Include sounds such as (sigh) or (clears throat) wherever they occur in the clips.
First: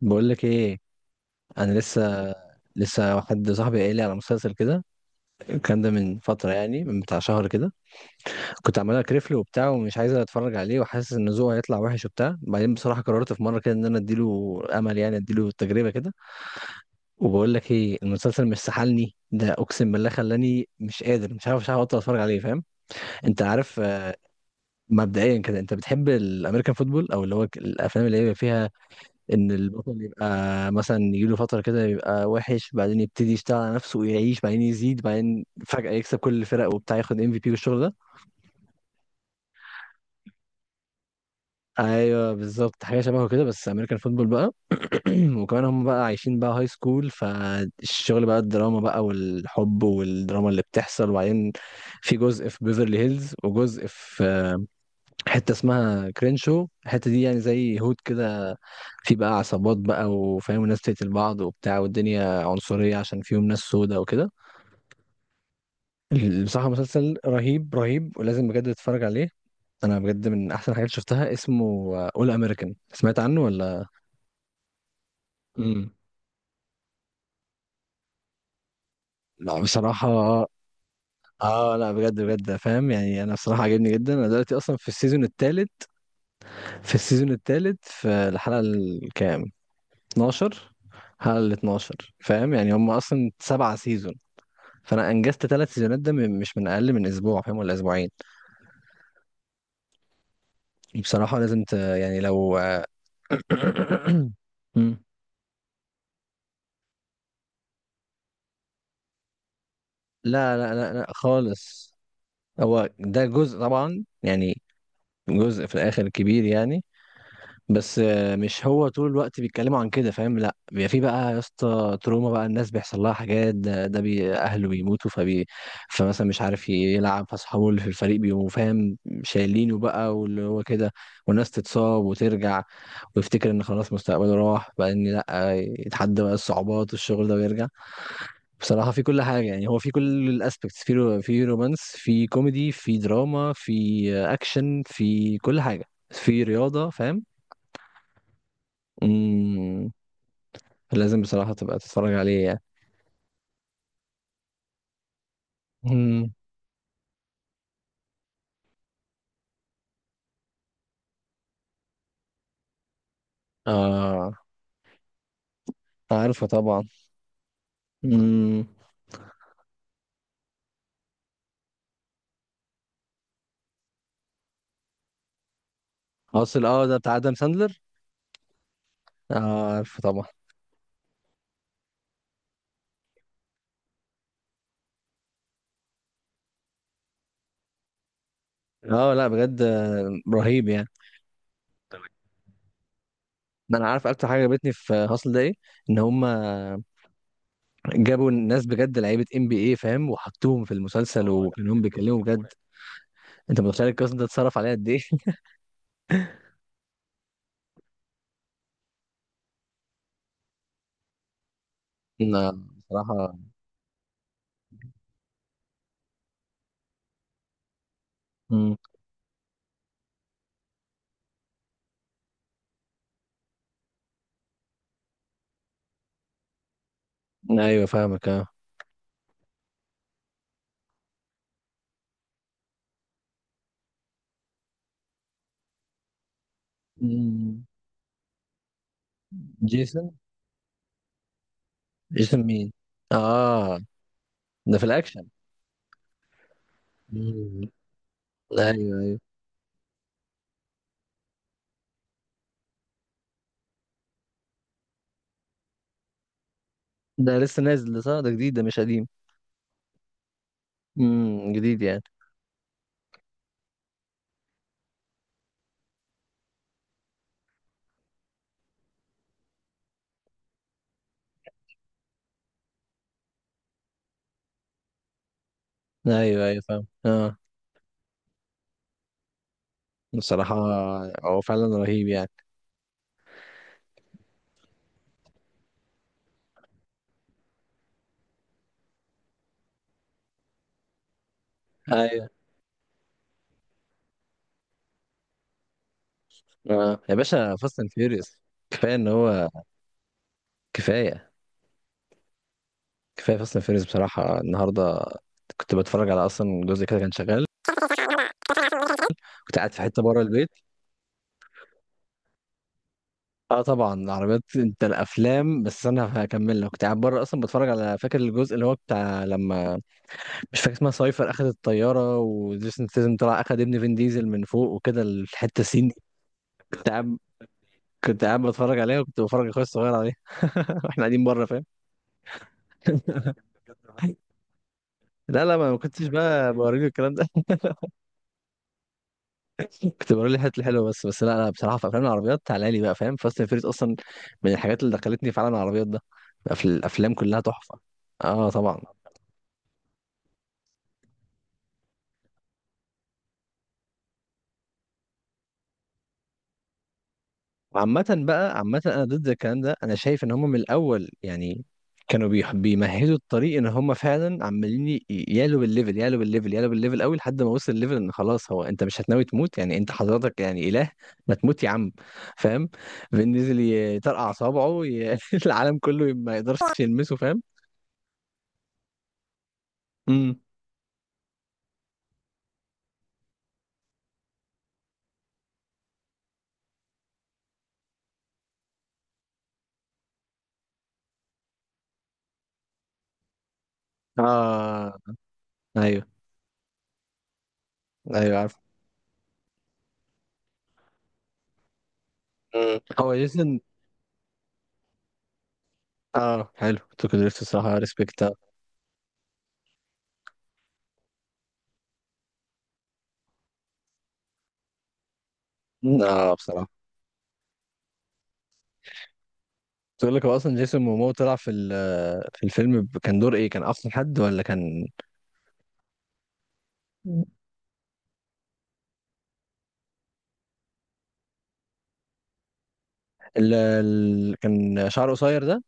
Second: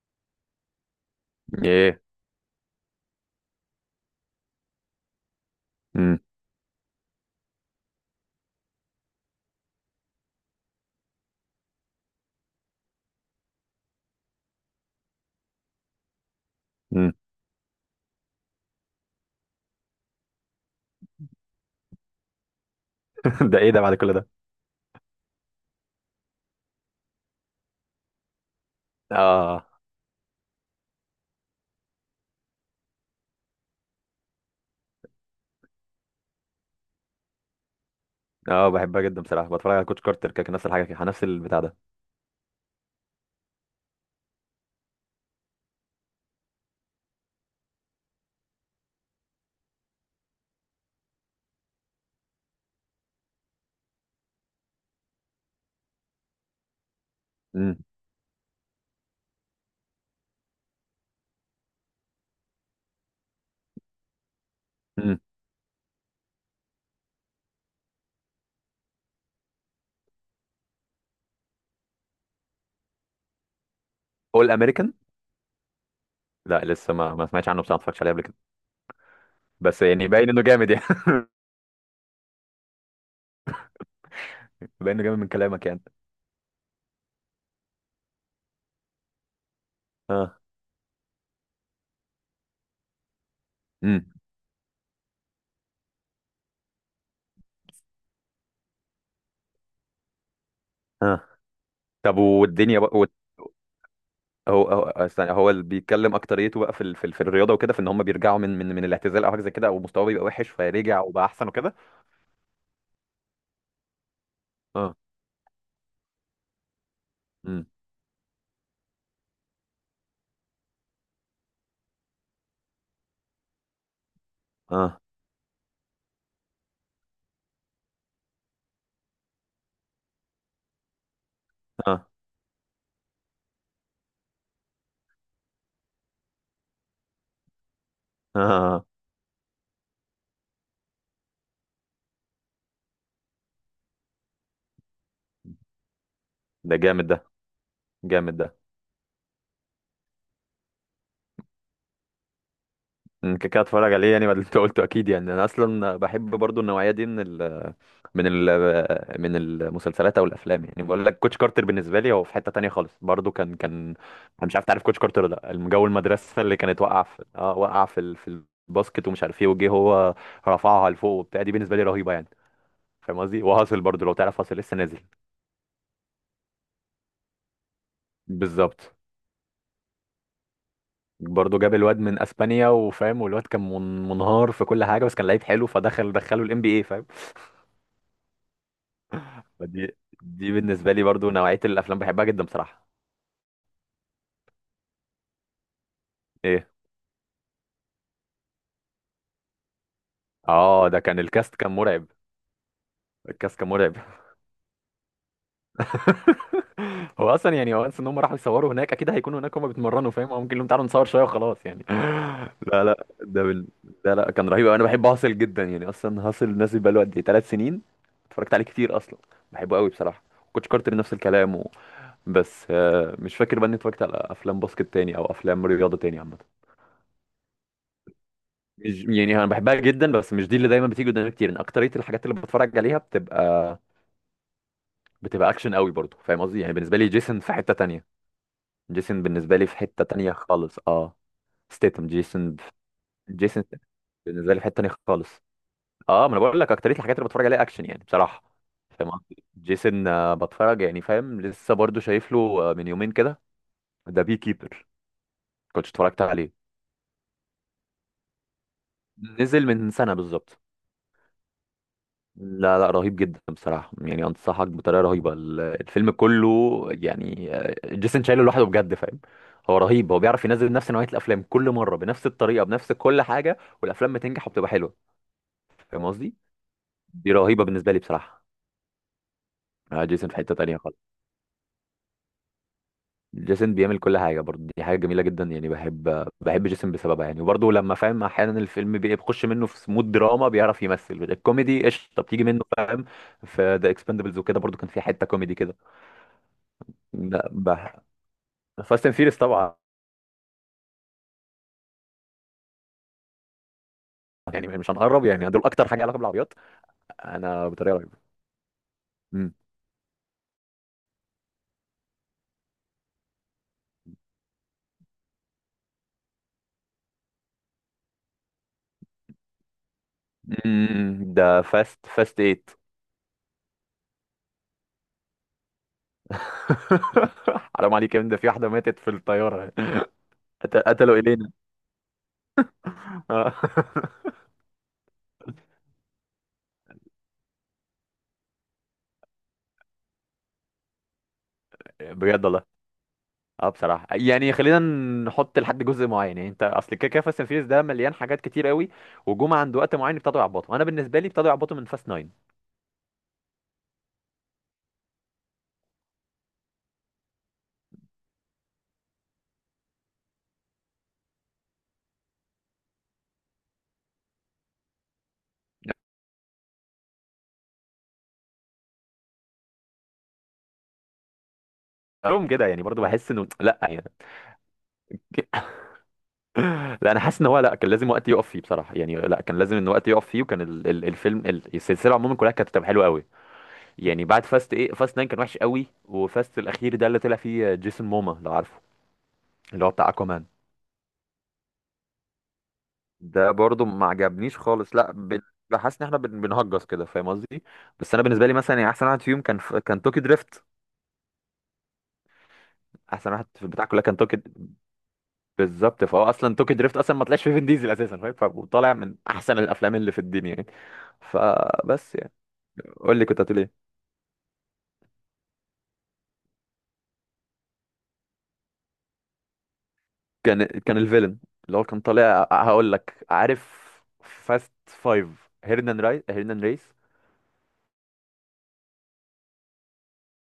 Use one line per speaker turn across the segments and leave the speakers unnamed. بقول لك ايه. انا
ايه.
لسه واحد صاحبي قايل لي على مسلسل كده. الكلام ده من
امم
فتره، يعني من بتاع شهر كده. كنت عمال اكرفله وبتاع، ومش عايز اتفرج عليه، وحاسس ان ذوقه هيطلع وحش وبتاع. بعدين بصراحه قررت في مره كده ان انا اديله امل، يعني اديله تجربه كده.
امم
وبقول لك ايه، المسلسل مش سحلني. ده اقسم بالله خلاني مش قادر، مش عارف ابطل اتفرج عليه، فاهم؟
(laughs)
انت
ده ايه
عارف
ده بعد كل
آه،
ده؟
مبدئيا كده انت بتحب الامريكان فوتبول، او اللي هو الافلام اللي هي فيها ان
اه،
البطل يبقى مثلا يجيله فتره كده يبقى وحش، بعدين يبتدي يشتغل على نفسه ويعيش، بعدين يزيد، بعدين فجاه يكسب كل الفرق وبتاع، ياخد ام في بي والشغل ده.
اه، بحبها جدا بصراحه، بتفرج على كوتش كارتر كده، نفس الحاجه كده، نفس البتاع ده.
ايوه بالظبط، حاجه شبهه كده، بس امريكان فوتبول بقى. (clears throat) وكمان هم بقى عايشين بقى هاي سكول، فالشغل بقى الدراما بقى والحب والدراما اللي بتحصل. وبعدين في جزء في بيفرلي هيلز، وجزء في حتة اسمها كرينشو، الحتة دي يعني
امم
زي هود كده، في بقى عصابات بقى وفاهم ناس تقتل بعض وبتاع، والدنيا عنصرية عشان فيهم ناس سودة وكده.
امم
بصراحة مسلسل رهيب رهيب، ولازم بجد تتفرج عليه. أنا بجد من أحسن الحاجات اللي شفتها. اسمه أول أمريكان، سمعت عنه ولا؟
اول امريكان؟
امم.
لا، لسه ما سمعتش عنه بصراحه، ما اتفرجتش عليه قبل كده،
لا
بس
بصراحة.
يعني باين انه جامد يعني.
اه لا بجد بجد، فاهم يعني، انا بصراحة عجبني جدا. انا دلوقتي
(laughs)
اصلا في
باين انه جامد
السيزون
من كلامك
الثالث
يعني.
في السيزون الثالث في الحلقة الكام،
اه.
12. حلقة ال 12، فاهم يعني. هم اصلا سبعة
امم
سيزون، فانا انجزت ثلاث سيزونات ده مش من اقل من اسبوع، فاهم، ولا اسبوعين.
اه.
بصراحة لازم
طب،
يعني لو… (clears throat)
والدنيا بقى
(coughs)
هو
مم.
استنى، هو اللي بيتكلم اكتريته بقى في الرياضه وكده، في ان هم بيرجعوا من الاعتزال او حاجه زي كده، او مستواه بيبقى وحش
لا لا لا
فيرجع
لا
وبقى احسن وكده.
خالص. هو ده جزء طبعا يعني،
اه.
جزء في الاخر كبير يعني.
امم
بس مش هو طول الوقت بيتكلموا عن كده، فاهم. لا، بيبقى في بقى يا اسطى تروما بقى، الناس بيحصل لها حاجات، ده بي اهله
اه،
بيموتوا فبي، فمثلا مش عارف يلعب، فاصحابه اللي في الفريق بيبقوا فاهم شايلينه بقى، واللي هو كده، والناس تتصاب
اه،
وترجع، ويفتكر ان خلاص مستقبله راح بقى، ان لا يتحدى بقى الصعوبات والشغل ده ويرجع.
اه،
بصراحة في كل حاجة يعني. هو في كل الاسبكتس، في رومانس، في كوميدي، في دراما، في اكشن، في كل حاجة، في
ده
رياضة،
جامد ده،
فاهم.
جامد ده.
مم. لازم بصراحة تبقى تتفرج عليه يعني.
كده كده اتفرج عليه يعني، بعد اللي انت قلته اكيد يعني، انا اصلا
مم.
بحب برضو النوعيه دي من ال من ال من المسلسلات او الافلام. يعني بقول لك كوتش كارتر بالنسبه لي هو في حته تانية خالص، برضو كان
آه
انا مش عارف تعرف كوتش كارتر ولا لا. الجو المدرسه
عارفه
اللي كانت
طبعا.
واقعه في
مم.
الباسكت، ومش عارف ايه، وجه هو رفعها لفوق وبتاع، دي بالنسبه لي رهيبه يعني، فاهم قصدي. وهاصل برضو لو تعرف، هاصل لسه نازل.
أصل ده بتاع آدم ساندلر.
بالظبط،
آه عارفه طبعا.
برضه جاب الواد من اسبانيا وفاهم، والواد كان منهار في كل حاجه، بس كان لعيب حلو، فدخل دخله الام بي اي فاهم.
اه لا بجد
دي
آه،
دي
رهيب يعني.
بالنسبه لي برضو نوعيه الافلام بحبها جدا بصراحه.
ما انا عارف اكتر حاجه عجبتني في هاسل ده ايه. ان هم
ايه.
جابوا ناس بجد لعيبه ام بي اي، فاهم، وحطوهم في
اه، ده كان
المسلسل. اه لا،
الكاست، كان
وكانوا
مرعب.
بيتكلموا بجد.
الكاست
انت
كان
متخيل
مرعب.
القسم ده اتصرف عليه قد ايه؟
(laughs) هو اصلا يعني وانس ان هم راحوا يصوروا هناك، اكيد هيكونوا هناك هم بيتمرنوا فاهم، او ممكن لهم تعالوا نصور شويه وخلاص يعني.
(laughs) لا
(laughs) لا، لا،
بصراحه.
لا، لا، كان رهيب أوي. انا بحب هاسل جدا يعني. اصلا هاسل نازل بقاله قد ايه، 3 سنين. اتفرجت عليه
مم.
كتير اصلا. بحبه قوي بصراحه. كوتش كارتر نفس الكلام بس مش فاكر بقى اني اتفرجت على افلام باسكت تاني او افلام رياضه تاني عامه.
ايوه فاهمك اه.
مش يعني انا بحبها جدا، بس مش دي اللي دايما بتيجي قدامي كتير. ان اكتريه الحاجات اللي بتفرج عليها بتبقى، بتبقى اكشن قوي برضو، فاهم قصدي. يعني بالنسبه لي جيسون في
مم.
حته تانية. جيسون بالنسبه لي في حته
جيسون.
تانية خالص. اه، ستيتم
جيسون
جيسون.
مين؟
جيسون
اه
بالنسبه لي في حته
ده في
تانية
الاكشن.
خالص. اه، ما انا بقول لك اكتريه الحاجات اللي بتفرج
مم.
عليها اكشن يعني بصراحه.
ايوه
فاهم
ايوه.
قصدي. جيسون بتفرج يعني فاهم. لسه برضو شايف له من يومين كده، ذا بي كيبر، كنت اتفرجت عليه.
ده لسه نازل ده، صح؟ ده جديد، ده مش قديم.
نزل من سنه بالظبط.
جديد يعني.
لا، لا، رهيب جدا بصراحة يعني، أنصحك بطريقة رهيبة. الفيلم كله يعني، جيسون شايله لوحده بجد فاهم. هو رهيب. هو بيعرف ينزل نفس نوعية الأفلام كل مرة بنفس الطريقة، بنفس كل حاجة، والأفلام بتنجح وبتبقى حلوة. فاهم قصدي؟
ايوه ايوه فاهم
دي
اه.
رهيبة بالنسبة لي بصراحة. جيسون في
بصراحة
حتة تانية خالص.
هو فعلا رهيب يعني.
جيسون بيعمل كل حاجة برضه، دي حاجة جميلة جدا يعني. بحب جيسون بسببها يعني. وبرضه لما فاهم أحيانا الفيلم بيخش منه في مود دراما، بيعرف يمثل الكوميدي، قشطة
ايوه.
بتيجي منه فاهم. في ذا اكسبندبلز وكده برضه كان في حتة كوميدي كده.
اه يا باشا، فاست اند
لا،
فيوريوس. كفاية
فاست
ان
اند فيريس
هو،
طبعا.
كفاية. كفاية فاست اند فيوريوس بصراحة. النهاردة كنت بتفرج على اصلا جزء كده كان شغال.
يعني مش
كنت قاعد في
هنقرب
حتة
يعني،
بره
دول
البيت.
اكتر حاجه علاقه بالعربيات. انا بطريقه رهيبه.
اه طبعا
مم.
العربيات، انت الافلام، بس انا هكمل لك. كنت قاعد بره اصلا بتفرج على، فاكر الجزء اللي هو بتاع لما، مش فاكر اسمها سايفر، اخد الطياره وجيسون ستاثام طلع اخد ابن فين ديزل من فوق وكده، الحته السين دي.
مم. ده فاست
كنت
فاست
قاعد
8.
كنت قاعد بتفرج عليها، وكنت بفرج اخويا الصغير عليها (laughs) واحنا قاعدين بره، فاهم.
(laughs) حرام عليك يا ابني، ده في واحده ماتت في الطياره. (laughs)
لا لا، ما
قتلوا
كنتش
الينا.
بقى بوريله الكلام ده. (laughs)
آه. (laughs)
كنت بوريله الحاجات الحلوه بس بس. لا لا بصراحه، في افلام العربيات تعالى لي بقى فاهم. فاست اند فيريس اصلا من الحاجات اللي دخلتني في عالم العربيات ده. في
بجد
الافلام
والله.
كلها تحفه.
اه
اه
بصراحه
طبعا.
يعني، خلينا نحط لحد جزء معين يعني. انت اصل كده كده فاست اند فيريس ده مليان حاجات كتير قوي، وجم عند وقت معين ابتدوا يعبطوا. انا بالنسبه لي ابتدوا يعبطوا من فاست 9.
وعامة بقى عامة أنا ضد الكلام ده. أنا شايف إن هم من الأول يعني كانوا بيمهدوا الطريق، إن هم فعلا عمالين يعلوا بالليفل، يعلوا بالليفل، يعلوا بالليفل أوي، لحد ما وصل الليفل إن خلاص هو. أنت مش هتناوي تموت يعني؟ أنت حضرتك يعني إله؟ ما تموت يا عم، فاهم. فنزل يطرقع صوابعه (laughs) العالم كله ما يقدرش
لهم
يلمسه،
كده يعني
فاهم.
برضو بحس انه لا يعني.
امم.
لا انا حاسس ان هو، لا كان لازم وقت يقف فيه بصراحه يعني. لا كان لازم ان وقت يقف فيه، وكان ال ال الفيلم، السلسله عموما كلها كانت بتبقى حلوه قوي. يعني بعد فاست ايه، فاست 9 كان وحش قوي، وفاست الاخير ده اللي طلع فيه جيسون موما، لو عارفه، اللي هو بتاع
آه.
اكوامان،
أيوه
ده
أيوه
برضو
عارف.
ما عجبنيش خالص. لا، بحس ان احنا بنهجس كده، فاهم قصدي. بس انا
مم.
بالنسبه لي
هو
مثلا يعني
جيسون.
احسن واحد فيهم كان كان توكي دريفت.
آه حلو توكو دريفت الصراحة،
احسن واحد في
ريسبكت.
البتاع كلها كان توكي. بالظبط، فهو اصلا توكي دريفت اصلا ما طلعش فيه فين ديزل اساسا فاهم، فطالع من احسن الافلام اللي في الدنيا يعني،
آه بصراحة.
فبس يعني. قول لي كنت هتقول ايه؟
تقول لك هو اصلا جيسون مومو طلع في في الفيلم كان دور ايه؟ كان اصلا حد ولا كان…
كان الفيلن اللي هو كان طالع. هقول لك، عارف فاست 5، هيرنان راي، هيرنان ريس؟
كان شعره قصير ده.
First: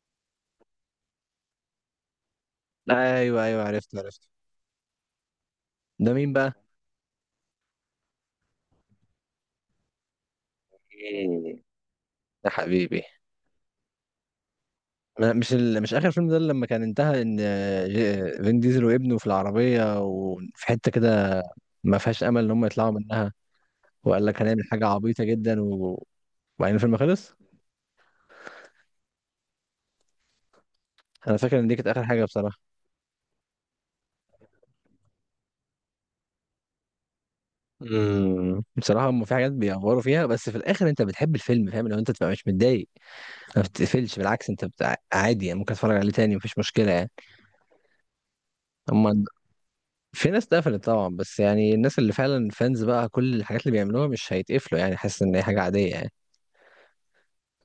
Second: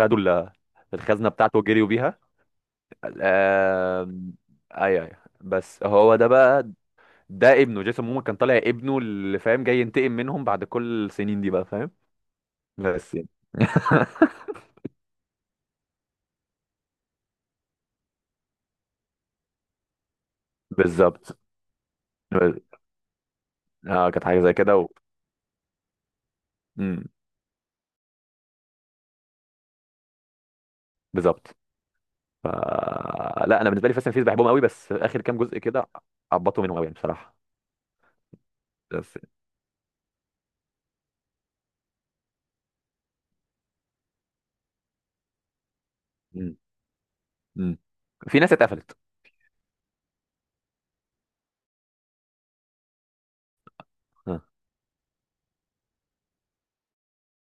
خدوا الخزنه بتاعته وجريوا بيها.
ايوه ايوه عرفت عرفت.
آم، ايوه، ايوه. بس
ده
هو ده
مين بقى؟
بقى، ده ابنه. جيسون مومو كان طالع ابنه، اللي فاهم جاي ينتقم منهم بعد كل السنين دي
إيه.
بقى، فاهم.
يا حبيبي.
بس يعني. (laughs)
مش اخر فيلم ده لما كان انتهى ان فين ديزل وابنه في العربيه وفي حته كده،
بالظبط.
ما فيهاش امل ان هم يطلعوا منها؟
اه
وقال
كانت
لك
حاجه زي
هنعمل
كده
حاجه عبيطه جدا و… وبعدين الفيلم
مم،
خلص. انا فاكر ان
بالظبط.
دي كانت اخر حاجه بصراحه.
ف... لا، انا بالنسبه لي فاست اند فيز بحبهم قوي، بس اخر كام جزء كده عبطوا منهم قوي يعني بصراحه.
امم. بصراحة هم في
بس.
حاجات بيأفوروا فيها، بس في الآخر أنت بتحب الفيلم، فاهم، لو أنت تبقى مش متضايق. ما بتقفلش، بالعكس، أنت بتاع عادي يعني، ممكن تتفرج عليه تاني مفيش مشكلة يعني.
امم. في ناس اتقفلت.
هم. في ناس اتقفلت طبعا، بس يعني الناس اللي فعلا فانز بقى، كل الحاجات اللي بيعملوها مش
ها.
هيتقفلوا يعني، حاسس إن هي حاجة عادية يعني.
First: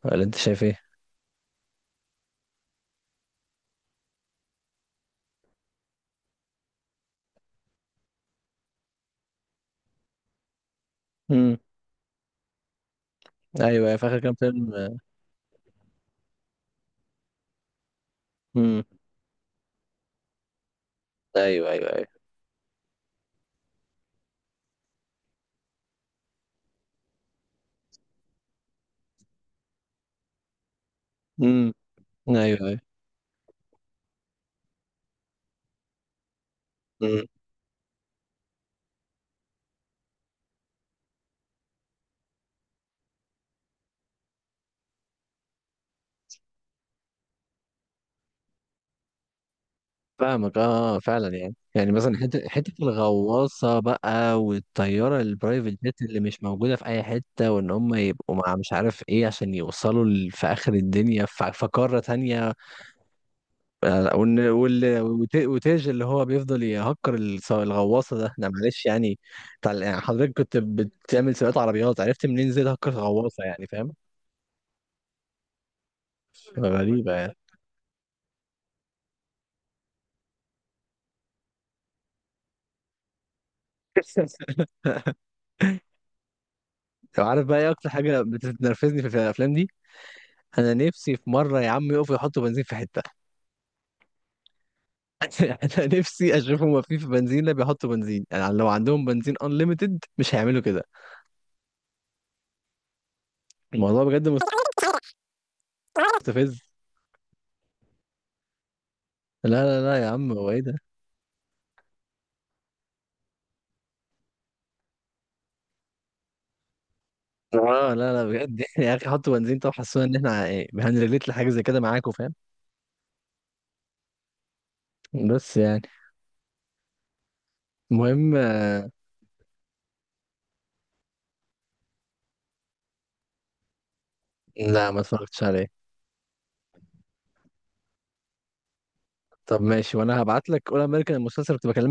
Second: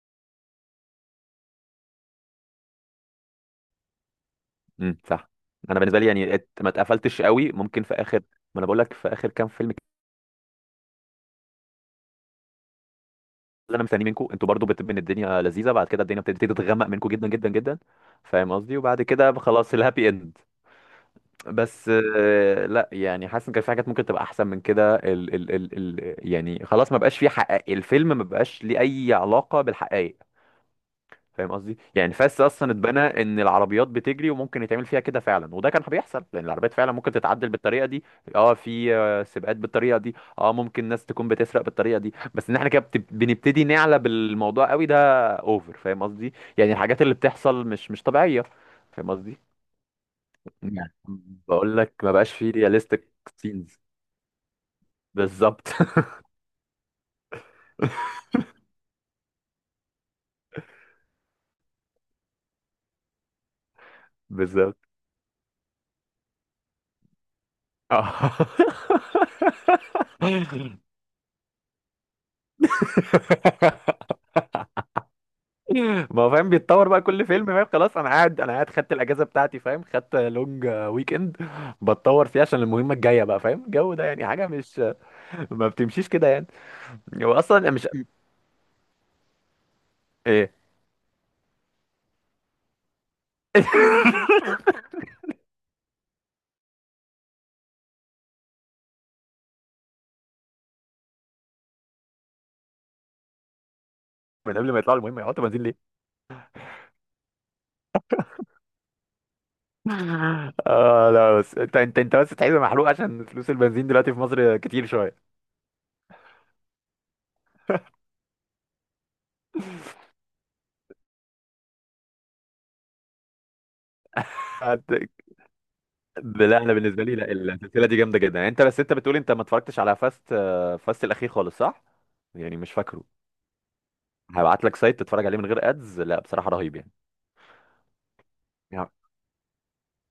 ولا أنت شايف إيه؟
امم، صح. انا بالنسبه لي يعني ما اتقفلتش قوي، ممكن في اخر. ما انا بقول لك في اخر كام فيلم كده.
امم.
اللي انا
أيوه،
مستنيه
في آخر
منكم
كام
انتوا برضو،
فيلم.
بتبقى ان الدنيا لذيذه، بعد كده الدنيا بتبتدي تتغمق منكم جدا جدا جدا. فاهم قصدي.
امم.
وبعد كده خلاص، الهابي اند.
أيوه أيوه
بس
أيوه.
لا يعني حاسس ان كان في حاجات ممكن تبقى احسن من كده. ال ال ال ال يعني خلاص، ما بقاش في حقائق الفيلم، ما بقاش ليه اي علاقه بالحقائق، فاهم
امم.
قصدي. يعني فاس اصلا
أيوه
اتبنى ان العربيات بتجري وممكن يتعمل فيها كده فعلا، وده كان بيحصل لان العربيات فعلا ممكن
أيوه
تتعدل بالطريقه دي. اه في سباقات بالطريقه دي. اه، ممكن ناس تكون بتسرق بالطريقه دي، بس ان احنا كده بنبتدي نعلى بالموضوع قوي ده اوفر، فاهم قصدي. يعني الحاجات اللي بتحصل مش طبيعيه، فاهم قصدي.
فاهمك
يعني
اه. آه، فعلا يعني
بقول
يعني
لك ما
مثلا،
بقاش
حته
فيه
حته
رياليستيك
الغواصه
سينز.
بقى، والطياره
بالظبط.
البرايفت جيت اللي مش موجوده في اي حته، وان هم
(laughs)
يبقوا مع مش عارف ايه عشان يوصلوا في اخر الدنيا، في قاره تانية. آه،
بالظبط.
وتاج اللي هو بيفضل يهكر الغواصه، ده معلش يعني. يعني حضرتك كنت
اه.
بتعمل سباقات عربيات، عرفت منين زي تهكر غواصه يعني، فاهم.
(laughs) (laughs) ما هو فاهم بيتطور بقى
غريبه
كل
يعني.
فيلم فاهم. خلاص انا قاعد، انا قاعد خدت الاجازه بتاعتي فاهم، خدت لونج ويك اند، بتطور فيها عشان المهمه الجايه بقى فاهم. الجو ده يعني حاجه مش، ما بتمشيش كده يعني.
لو
هو
عارف بقى
اصلا
ايه
مش.
اكتر حاجه بتنرفزني في الافلام دي.
ايه؟
انا نفسي في مره يا عم يقفوا يحطوا بنزين في حته.
(laughs)
(laughs) انا نفسي اشوفهم واقفين في بنزينه بيحطوا بنزين، يعني لو عندهم بنزين انليمتد مش هيعملوا كده. الموضوع بجد
من قبل ما
مستفز.
يطلعوا المهمه يحطوا بنزين ليه؟
لا لا لا يا عم، هو ايه ده؟
(laughs) اه، لا، بس انت بس تحس محروق عشان فلوس البنزين دلوقتي في مصر كتير شويه.
اه لا لا بجد (laughs) يا اخي حطوا بنزين. طب حسونا ان احنا إيه، هنريليت لحاجه زي كده معاكم، فاهم. بس يعني
هت-
المهم
لا انا بالنسبه لي، لا السلسله دي جامده جدا يعني. انت بس انت بتقول انت ما اتفرجتش على فاست، فاست الاخير خالص، صح؟ يعني مش فاكره.
لا ما اتفرجتش عليه.
هبعت لك سايت تتفرج عليه من غير ادز، لا بصراحه رهيب يعني
طب ماشي، وانا هبعت
يعني
لك اول امريكان المسلسل كنت بكلمك.